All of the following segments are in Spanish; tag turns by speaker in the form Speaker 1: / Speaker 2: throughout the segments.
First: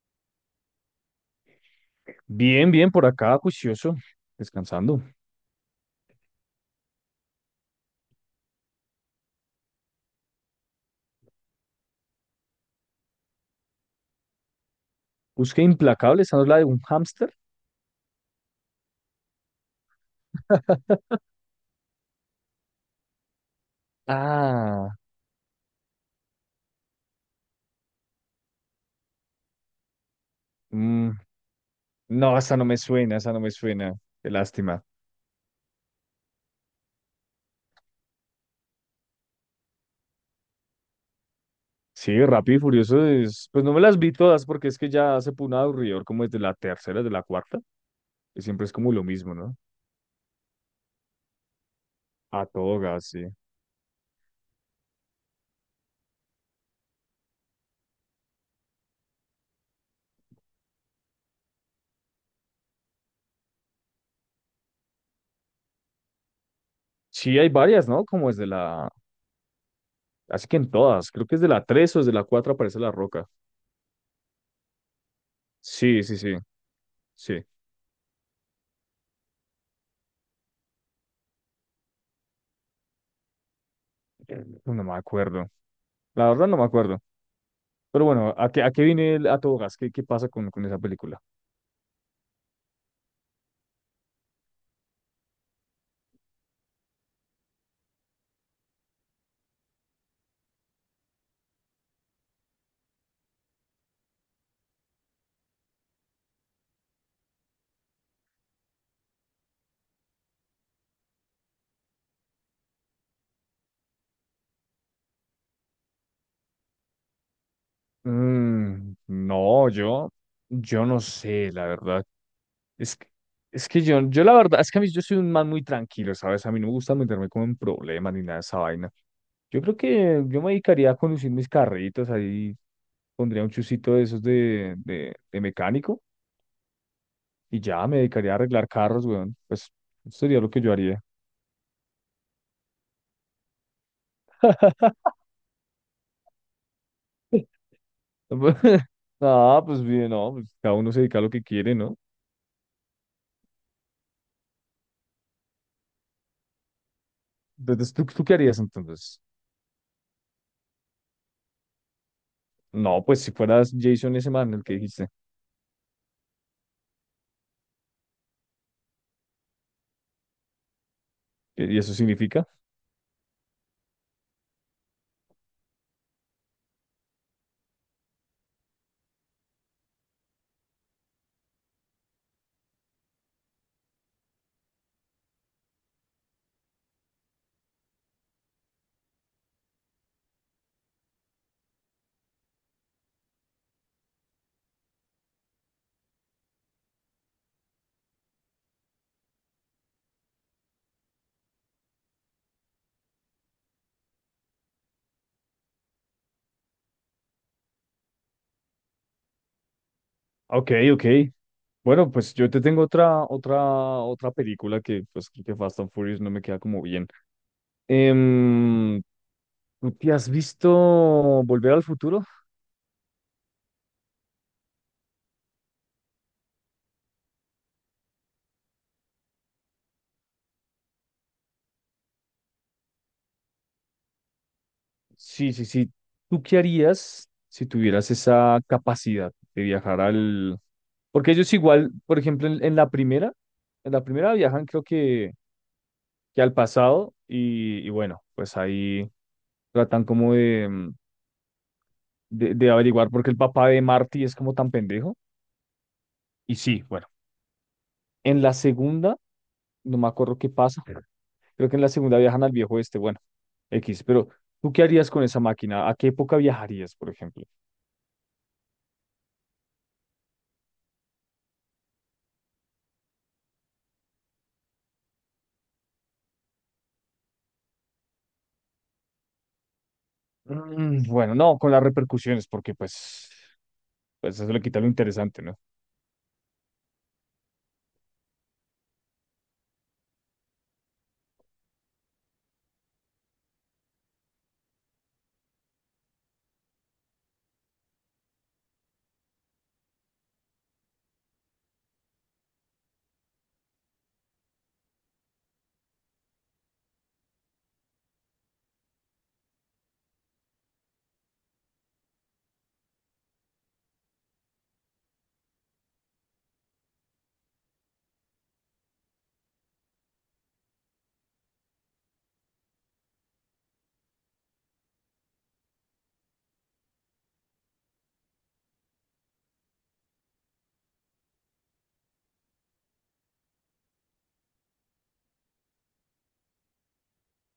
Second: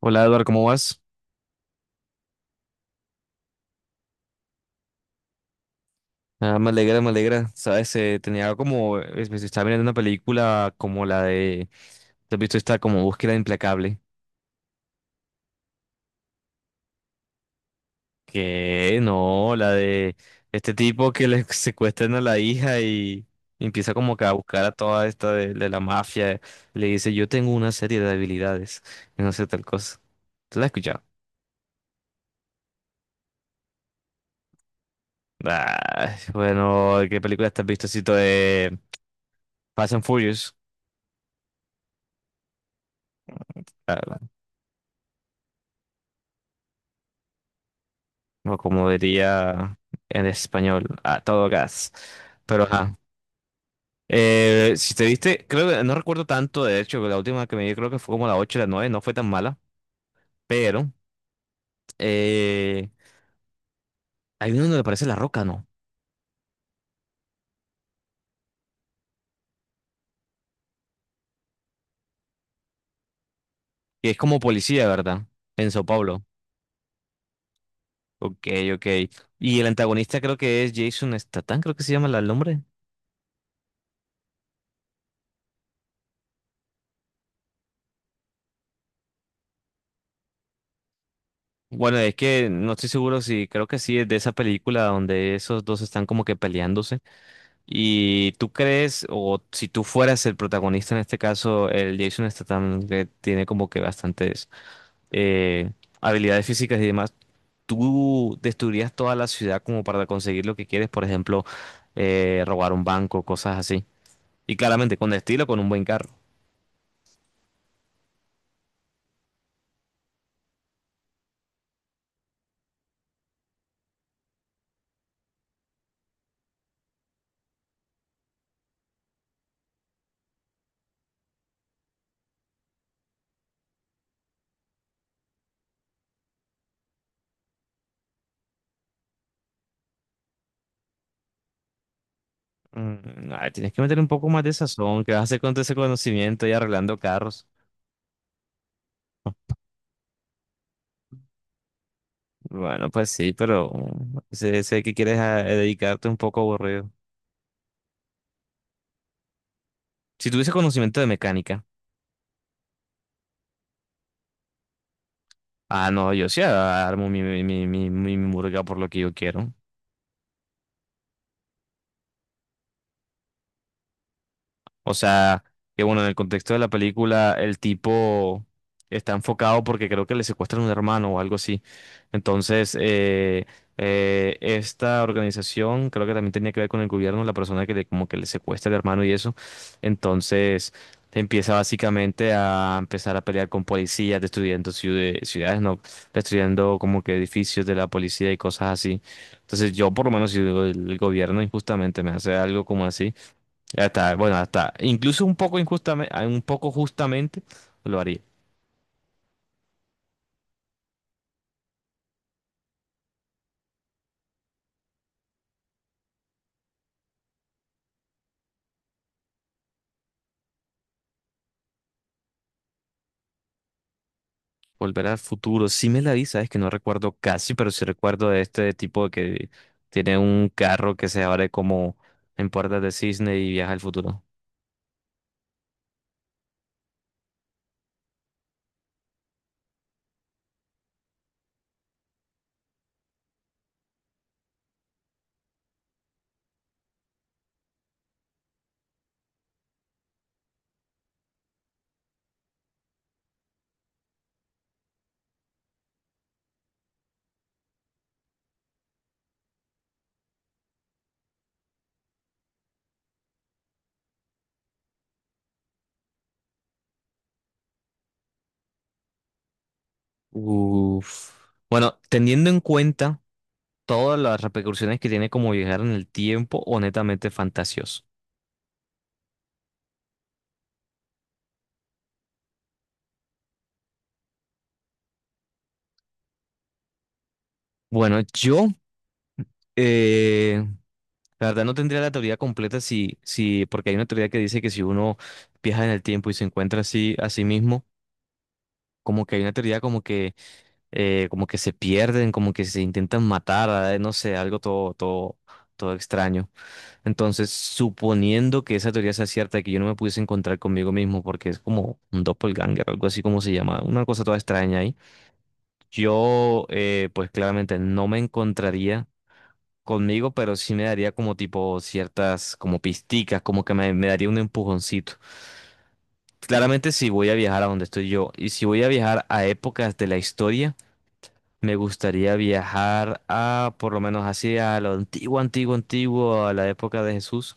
Speaker 1: Hola Eduardo, ¿cómo vas?
Speaker 2: Bien, bien, por acá, juicioso, descansando.
Speaker 1: Ah, me alegra, me alegra. Sabes, tenía como, me estaba mirando una película como la de, ¿te has visto esta como Búsqueda Implacable?
Speaker 2: Busqué Implacable, ¿esa no es la de un hámster?
Speaker 1: Que no, la de este tipo que le secuestran a la hija y empieza como que a buscar a
Speaker 2: Ah,
Speaker 1: toda esta de la mafia. Le dice, yo tengo una serie de habilidades y no sé tal cosa. ¿Tú la has escuchado?
Speaker 2: mm, no, esa no me suena, esa no me suena. Qué lástima.
Speaker 1: Ah, bueno, ¿qué película te has visto? Así, de Fast and Furious.
Speaker 2: Sí, Rápido y Furioso es, pues no me las vi
Speaker 1: Ah,
Speaker 2: todas porque es que ya se pone aburridor como desde la tercera, desde la cuarta, que
Speaker 1: o
Speaker 2: siempre es
Speaker 1: como
Speaker 2: como lo mismo, ¿no?
Speaker 1: diría en español, a todo gas.
Speaker 2: A
Speaker 1: Pero
Speaker 2: todo
Speaker 1: ajá.
Speaker 2: gas, sí.
Speaker 1: Si te viste, creo que no recuerdo tanto, de hecho, la última que me vi creo que fue como la 8 o la 9 no fue tan mala, pero eh, hay uno donde aparece La Roca, ¿no?
Speaker 2: Sí, hay varias, ¿no? Como desde la, así que en todas, creo que es de la tres o desde la cuatro aparece La Roca.
Speaker 1: Que es como policía, ¿verdad? En Sao
Speaker 2: Sí, sí,
Speaker 1: Paulo.
Speaker 2: sí, sí.
Speaker 1: Ok, ok. Y el antagonista creo que es Jason Statham, creo que se llama el nombre.
Speaker 2: No me acuerdo. La verdad no me acuerdo. Pero bueno, ¿a qué viene el A Todo Gas? ¿Qué pasa con esa película?
Speaker 1: Bueno, es que no estoy seguro si creo que sí es de esa película donde esos dos están como que peleándose. ¿Y tú crees, o si tú fueras el protagonista en este caso, el Jason Statham, que tiene como que bastantes eh, habilidades físicas y demás, ¿tú destruirías toda la ciudad como para conseguir lo que quieres? Por ejemplo, robar un banco, cosas así. Y claramente, con estilo, con un buen carro.
Speaker 2: No, yo no sé, la verdad. Es que, es que yo la verdad, es que a mí yo soy un man muy tranquilo, ¿sabes? A mí no me gusta meterme como en problemas ni nada de esa vaina. Yo creo que yo me dedicaría a conducir mis carritos, ahí pondría un chusito de esos de mecánico y ya me dedicaría a arreglar carros, weón. Pues eso sería lo que yo haría.
Speaker 1: Mm, ay, tienes que meter un poco más de sazón, ¿qué vas a hacer con todo ese conocimiento y arreglando carros?
Speaker 2: Ah, pues bien, no, pues cada uno se dedica a lo que quiere, ¿no?
Speaker 1: Bueno, pues sí, pero mm, sé que quieres dedicarte un poco aburrido.
Speaker 2: Entonces, ¿tú qué harías entonces?
Speaker 1: Si tuviese conocimiento de mecánica.
Speaker 2: No, pues si fueras Jason ese man, el que dijiste.
Speaker 1: Ah, no, yo sí armo mi murga por lo que yo quiero.
Speaker 2: Y eso significa?
Speaker 1: O sea, que bueno, en el contexto de la película, el tipo está enfocado porque creo que le secuestran un hermano o algo así. Entonces, esta organización creo que también tenía que ver con el gobierno, la persona que le, como que le secuestra el hermano y eso. Entonces, empieza básicamente a empezar a pelear con policías, destruyendo ciudades, no, destruyendo como que edificios de la policía y cosas así. Entonces, yo por lo menos si el gobierno injustamente me hace algo como así. Ya está, bueno, hasta, incluso un poco injustamente, un poco justamente lo haría.
Speaker 2: Ok, ok. Bueno, pues yo te tengo otra película que, pues, creo que Fast and Furious no me queda como bien. Em, ¿Tú te has visto Volver al Futuro?
Speaker 1: Volver al futuro, sí me la vi, sabes que no recuerdo casi, pero sí recuerdo de este tipo que tiene un carro que se abre como en puertas de cisne y viaja al futuro.
Speaker 2: Sí, sí, sí. ¿Tú qué harías si tuvieras esa capacidad de viajar al... Porque ellos igual, por ejemplo, en la primera, en la primera viajan creo que al pasado y bueno, pues ahí tratan como de, de averiguar por qué el papá de Marty es como tan pendejo. Y sí, bueno, en la segunda, no me acuerdo qué pasa, creo que en la segunda viajan al viejo este, bueno, X, pero ¿tú qué harías con esa máquina? ¿A qué época viajarías, por ejemplo?
Speaker 1: Uf. Bueno, teniendo en cuenta todas las repercusiones que tiene como viajar en el tiempo, honestamente fantasioso.
Speaker 2: Mm, bueno, no, con las repercusiones, porque pues, pues eso le quita lo interesante, ¿no?
Speaker 1: Bueno, yo, eh, la verdad no tendría la teoría completa si, porque hay una teoría que dice que si uno viaja en el tiempo y se encuentra así a sí mismo, como que hay una teoría como que se pierden, como que se intentan matar, no sé, algo todo, todo extraño. Entonces, suponiendo que esa teoría sea cierta, y que yo no me pudiese encontrar conmigo mismo, porque es como un doppelganger, algo así como se llama, una cosa toda extraña ahí, yo, pues claramente no me encontraría conmigo, pero sí me daría como tipo ciertas, como pisticas, como que me daría un empujoncito. Claramente si voy a viajar a donde estoy yo y si voy a viajar a épocas de la historia, me gustaría viajar a, por lo menos así, a lo antiguo, antiguo, a la época de Jesús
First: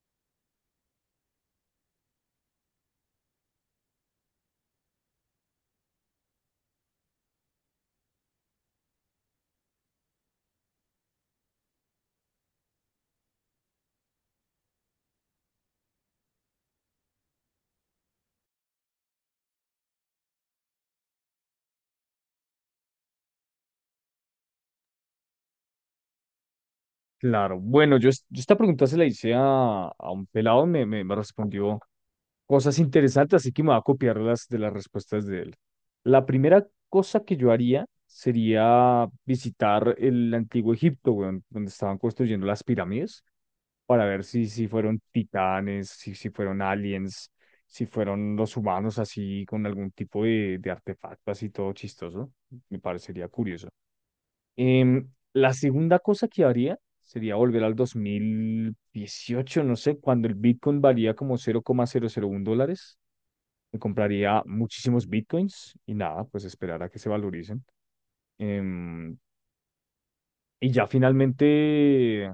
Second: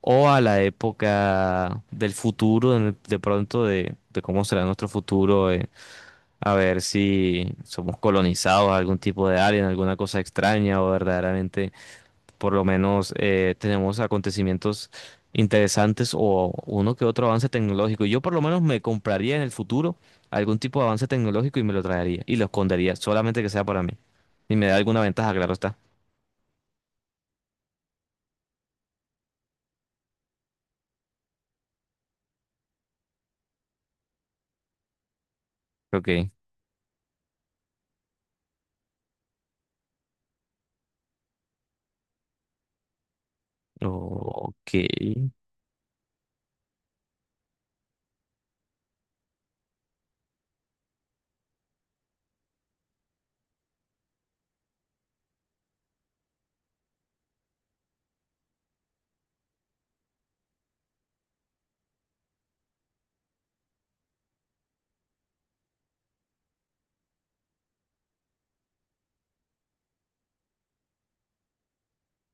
Speaker 1: o a la época del futuro, en de pronto de cómo será nuestro futuro, a ver si somos colonizados, algún tipo de alien, alguna cosa extraña o verdaderamente por lo menos tenemos acontecimientos interesantes o uno que otro avance tecnológico. Yo por lo menos me compraría en el futuro algún tipo de avance tecnológico y me lo traería y lo escondería, solamente que sea para mí. Y me da alguna ventaja, claro está.
Speaker 2: Claro, bueno, yo esta pregunta se la hice a un pelado, me respondió cosas interesantes, así que me voy a copiar las de las respuestas de él. La
Speaker 1: Ok,
Speaker 2: primera cosa que yo haría sería visitar el antiguo Egipto, weón, donde estaban construyendo las pirámides. Para ver si
Speaker 1: ok.
Speaker 2: fueron titanes, si fueron aliens, si fueron los humanos así con algún tipo de artefacto así todo chistoso. Me parecería curioso. La segunda cosa que haría sería volver al 2018, no sé, cuando el Bitcoin valía como $0,001. Me compraría muchísimos Bitcoins y nada, pues esperar a que se valoricen. Em, y ya finalmente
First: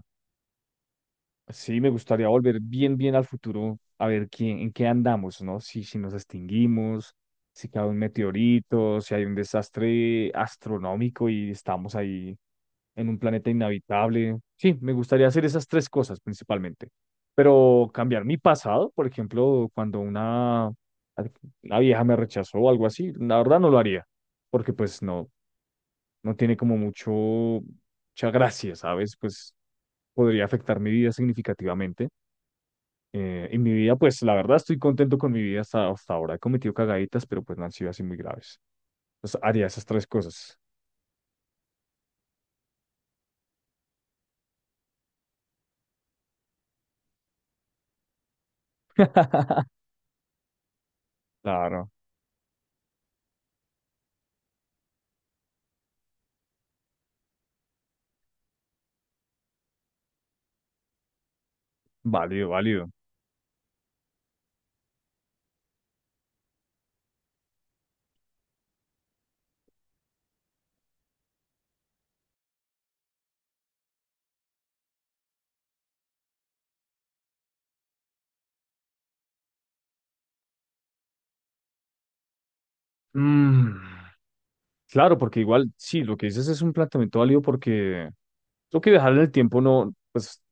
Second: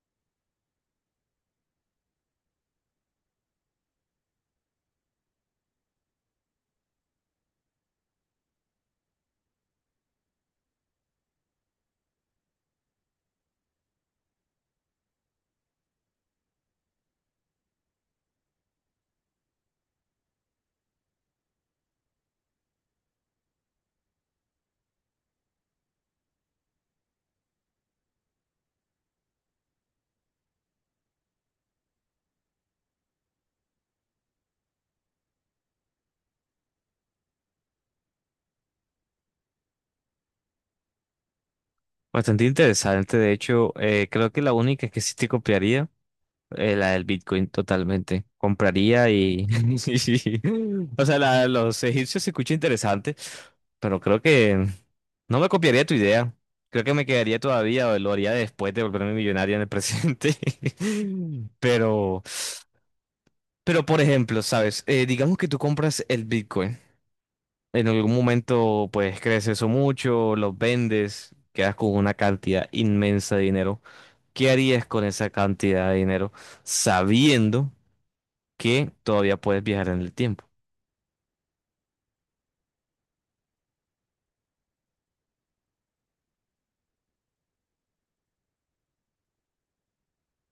Speaker 2: sí, me gustaría volver bien, bien al futuro, a ver quién, en qué andamos, ¿no? Si nos extinguimos, si cae un meteorito, si hay un desastre astronómico y estamos ahí en un planeta inhabitable. Sí, me gustaría hacer esas tres cosas principalmente. Pero cambiar mi pasado, por ejemplo, cuando una vieja me rechazó o algo así, la verdad no lo haría, porque pues no, no tiene como mucha gracia, ¿sabes? Pues podría afectar mi vida significativamente. Y mi vida, pues la verdad estoy contento con mi vida hasta, hasta ahora. He cometido cagaditas, pero pues no han sido así muy graves. Entonces haría esas tres cosas.
Speaker 1: Bastante interesante, de hecho, creo que la única que sí te copiaría. La del Bitcoin totalmente. Compraría y... sí. Sí. O sea, la de los
Speaker 2: Claro,
Speaker 1: egipcios se escucha interesante, pero creo que no me copiaría tu idea. Creo que me quedaría todavía o lo haría después de volverme millonaria en el presente. Pero,
Speaker 2: válido, válido.
Speaker 1: pero por ejemplo, ¿sabes? Digamos que tú compras el Bitcoin. En algún momento, pues crece eso mucho, los vendes, quedas con una cantidad inmensa de dinero. ¿Qué harías con esa cantidad de dinero sabiendo que todavía puedes viajar en el tiempo?
Speaker 2: Mm, Claro, porque igual, sí, lo que dices es un planteamiento válido porque lo que viajar en el tiempo no, pues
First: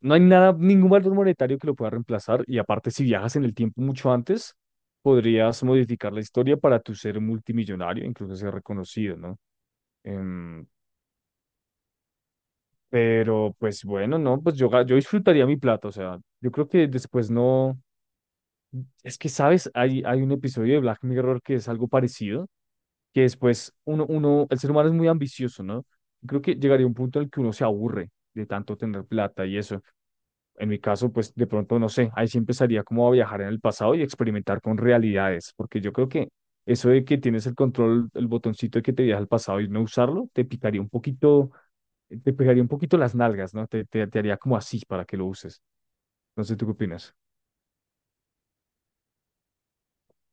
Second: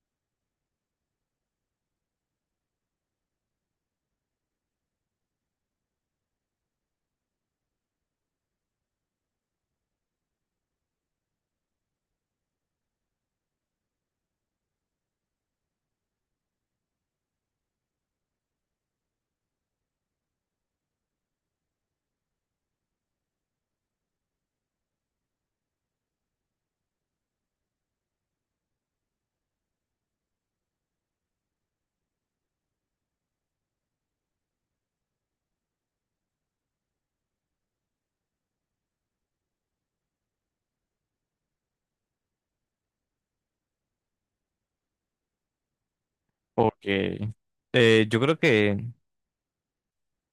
Speaker 2: no hay nada, ningún valor monetario que lo pueda reemplazar. Y aparte, si viajas en el tiempo mucho antes, podrías modificar la historia para tu ser multimillonario, incluso ser reconocido, ¿no? Em, pero pues bueno, no, pues yo disfrutaría mi plata, o sea, yo creo que después no, es que sabes, hay un episodio de Black Mirror que es algo parecido, que después el ser humano es muy ambicioso, ¿no? Creo que llegaría un punto en el que uno se aburre de tanto tener plata y eso. En mi caso, pues de pronto, no sé, ahí sí empezaría como a viajar en el pasado y experimentar con realidades, porque yo creo que eso de que tienes el control, el botoncito de que te viaja al pasado y no usarlo, te picaría un poquito, te pegaría un poquito las nalgas, ¿no? Te haría como así para que lo uses. Entonces, ¿tú qué
Speaker 1: Ok.
Speaker 2: opinas?
Speaker 1: Yo creo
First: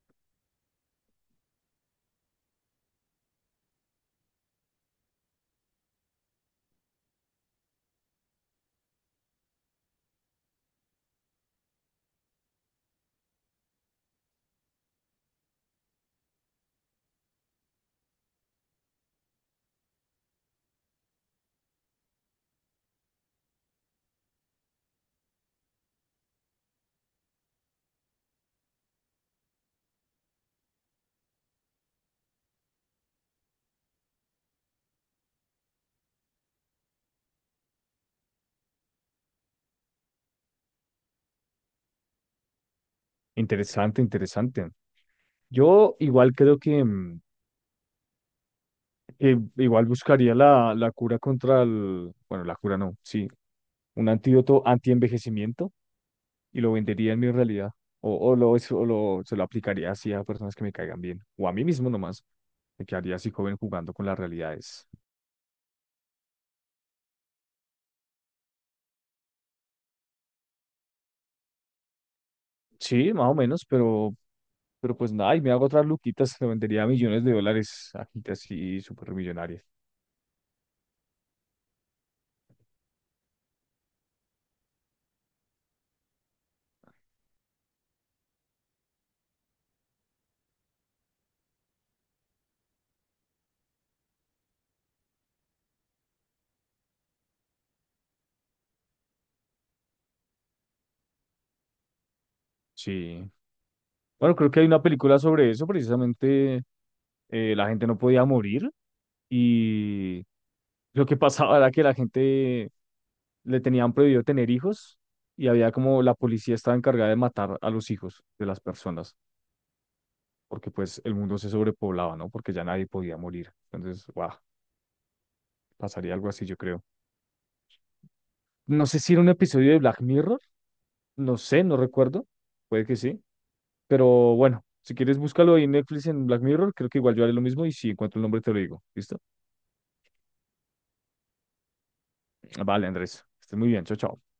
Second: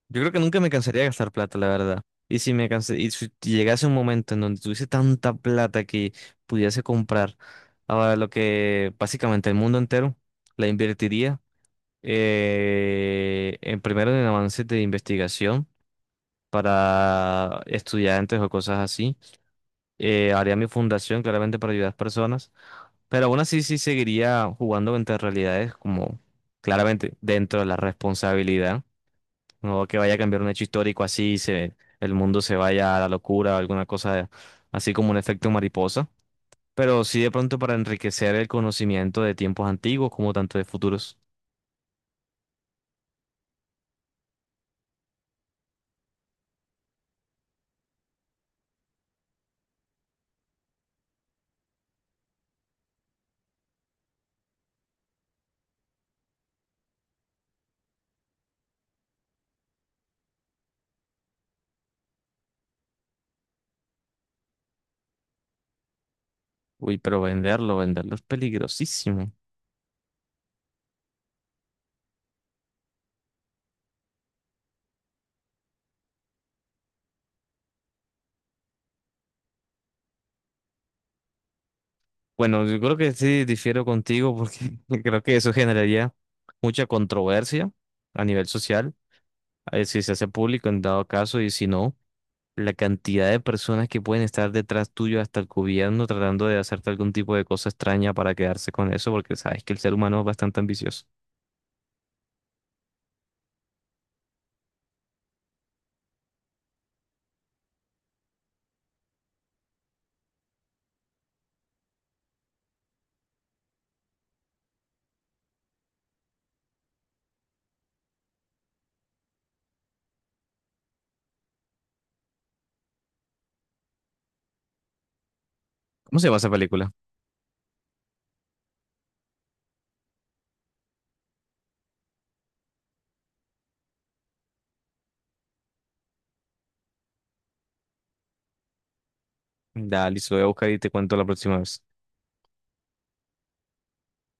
Speaker 1: yo creo que nunca me cansaría de gastar plata, la verdad. Y si me cansé, y si llegase un momento en donde tuviese tanta plata que pudiese comprar ahora lo que básicamente el mundo entero, la invertiría en primero en avances de investigación para estudiantes o cosas así. Haría mi fundación claramente para ayudar a las personas. Pero aún así sí seguiría jugando entre realidades como claramente dentro de la responsabilidad. No que vaya a cambiar un hecho histórico así, y se, el mundo se vaya a la locura o alguna cosa así como un efecto mariposa. Pero sí de pronto para enriquecer el conocimiento de tiempos antiguos como tanto de futuros.
Speaker 2: Interesante, interesante. Yo igual creo que, igual buscaría la cura contra el, bueno, la cura no, sí, un antídoto anti y lo vendería en mi realidad. O lo, se lo aplicaría así a personas que me caigan bien. O a mí mismo nomás. Me quedaría así joven jugando con las realidades.
Speaker 1: Uy, pero venderlo, venderlo es peligrosísimo.
Speaker 2: Sí, más o menos, pero pues nada, y me hago otras luquitas, lo vendería a millones de dólares a gente así súper millonaria.
Speaker 1: Bueno, yo creo que sí difiero contigo porque creo que eso generaría mucha controversia a nivel social. A si se hace público en dado caso y si no. La cantidad de personas que pueden estar detrás tuyo, hasta el gobierno, tratando de hacerte algún tipo de cosa extraña para quedarse con eso, porque sabes que el ser humano es bastante ambicioso.
Speaker 2: Sí, bueno, creo que hay una película sobre eso, precisamente la gente no podía morir y lo que pasaba era que la gente le tenían prohibido tener hijos y había como la policía estaba encargada de matar a los hijos de las personas, porque pues el mundo se sobrepoblaba, ¿no? Porque ya nadie podía morir. Entonces, wow, pasaría
Speaker 1: ¿Cómo se
Speaker 2: algo
Speaker 1: llama
Speaker 2: así,
Speaker 1: esa
Speaker 2: yo creo.
Speaker 1: película?
Speaker 2: No sé si era un episodio de Black Mirror, no sé, no recuerdo, puede que sí, pero bueno, si quieres búscalo ahí en Netflix en Black Mirror, creo que igual yo haré lo mismo y si encuentro el nombre te lo digo, ¿listo?
Speaker 1: Dale, se lo voy a buscar y te cuento la próxima vez.
Speaker 2: Vale, Andrés, estés muy bien, chao, chao.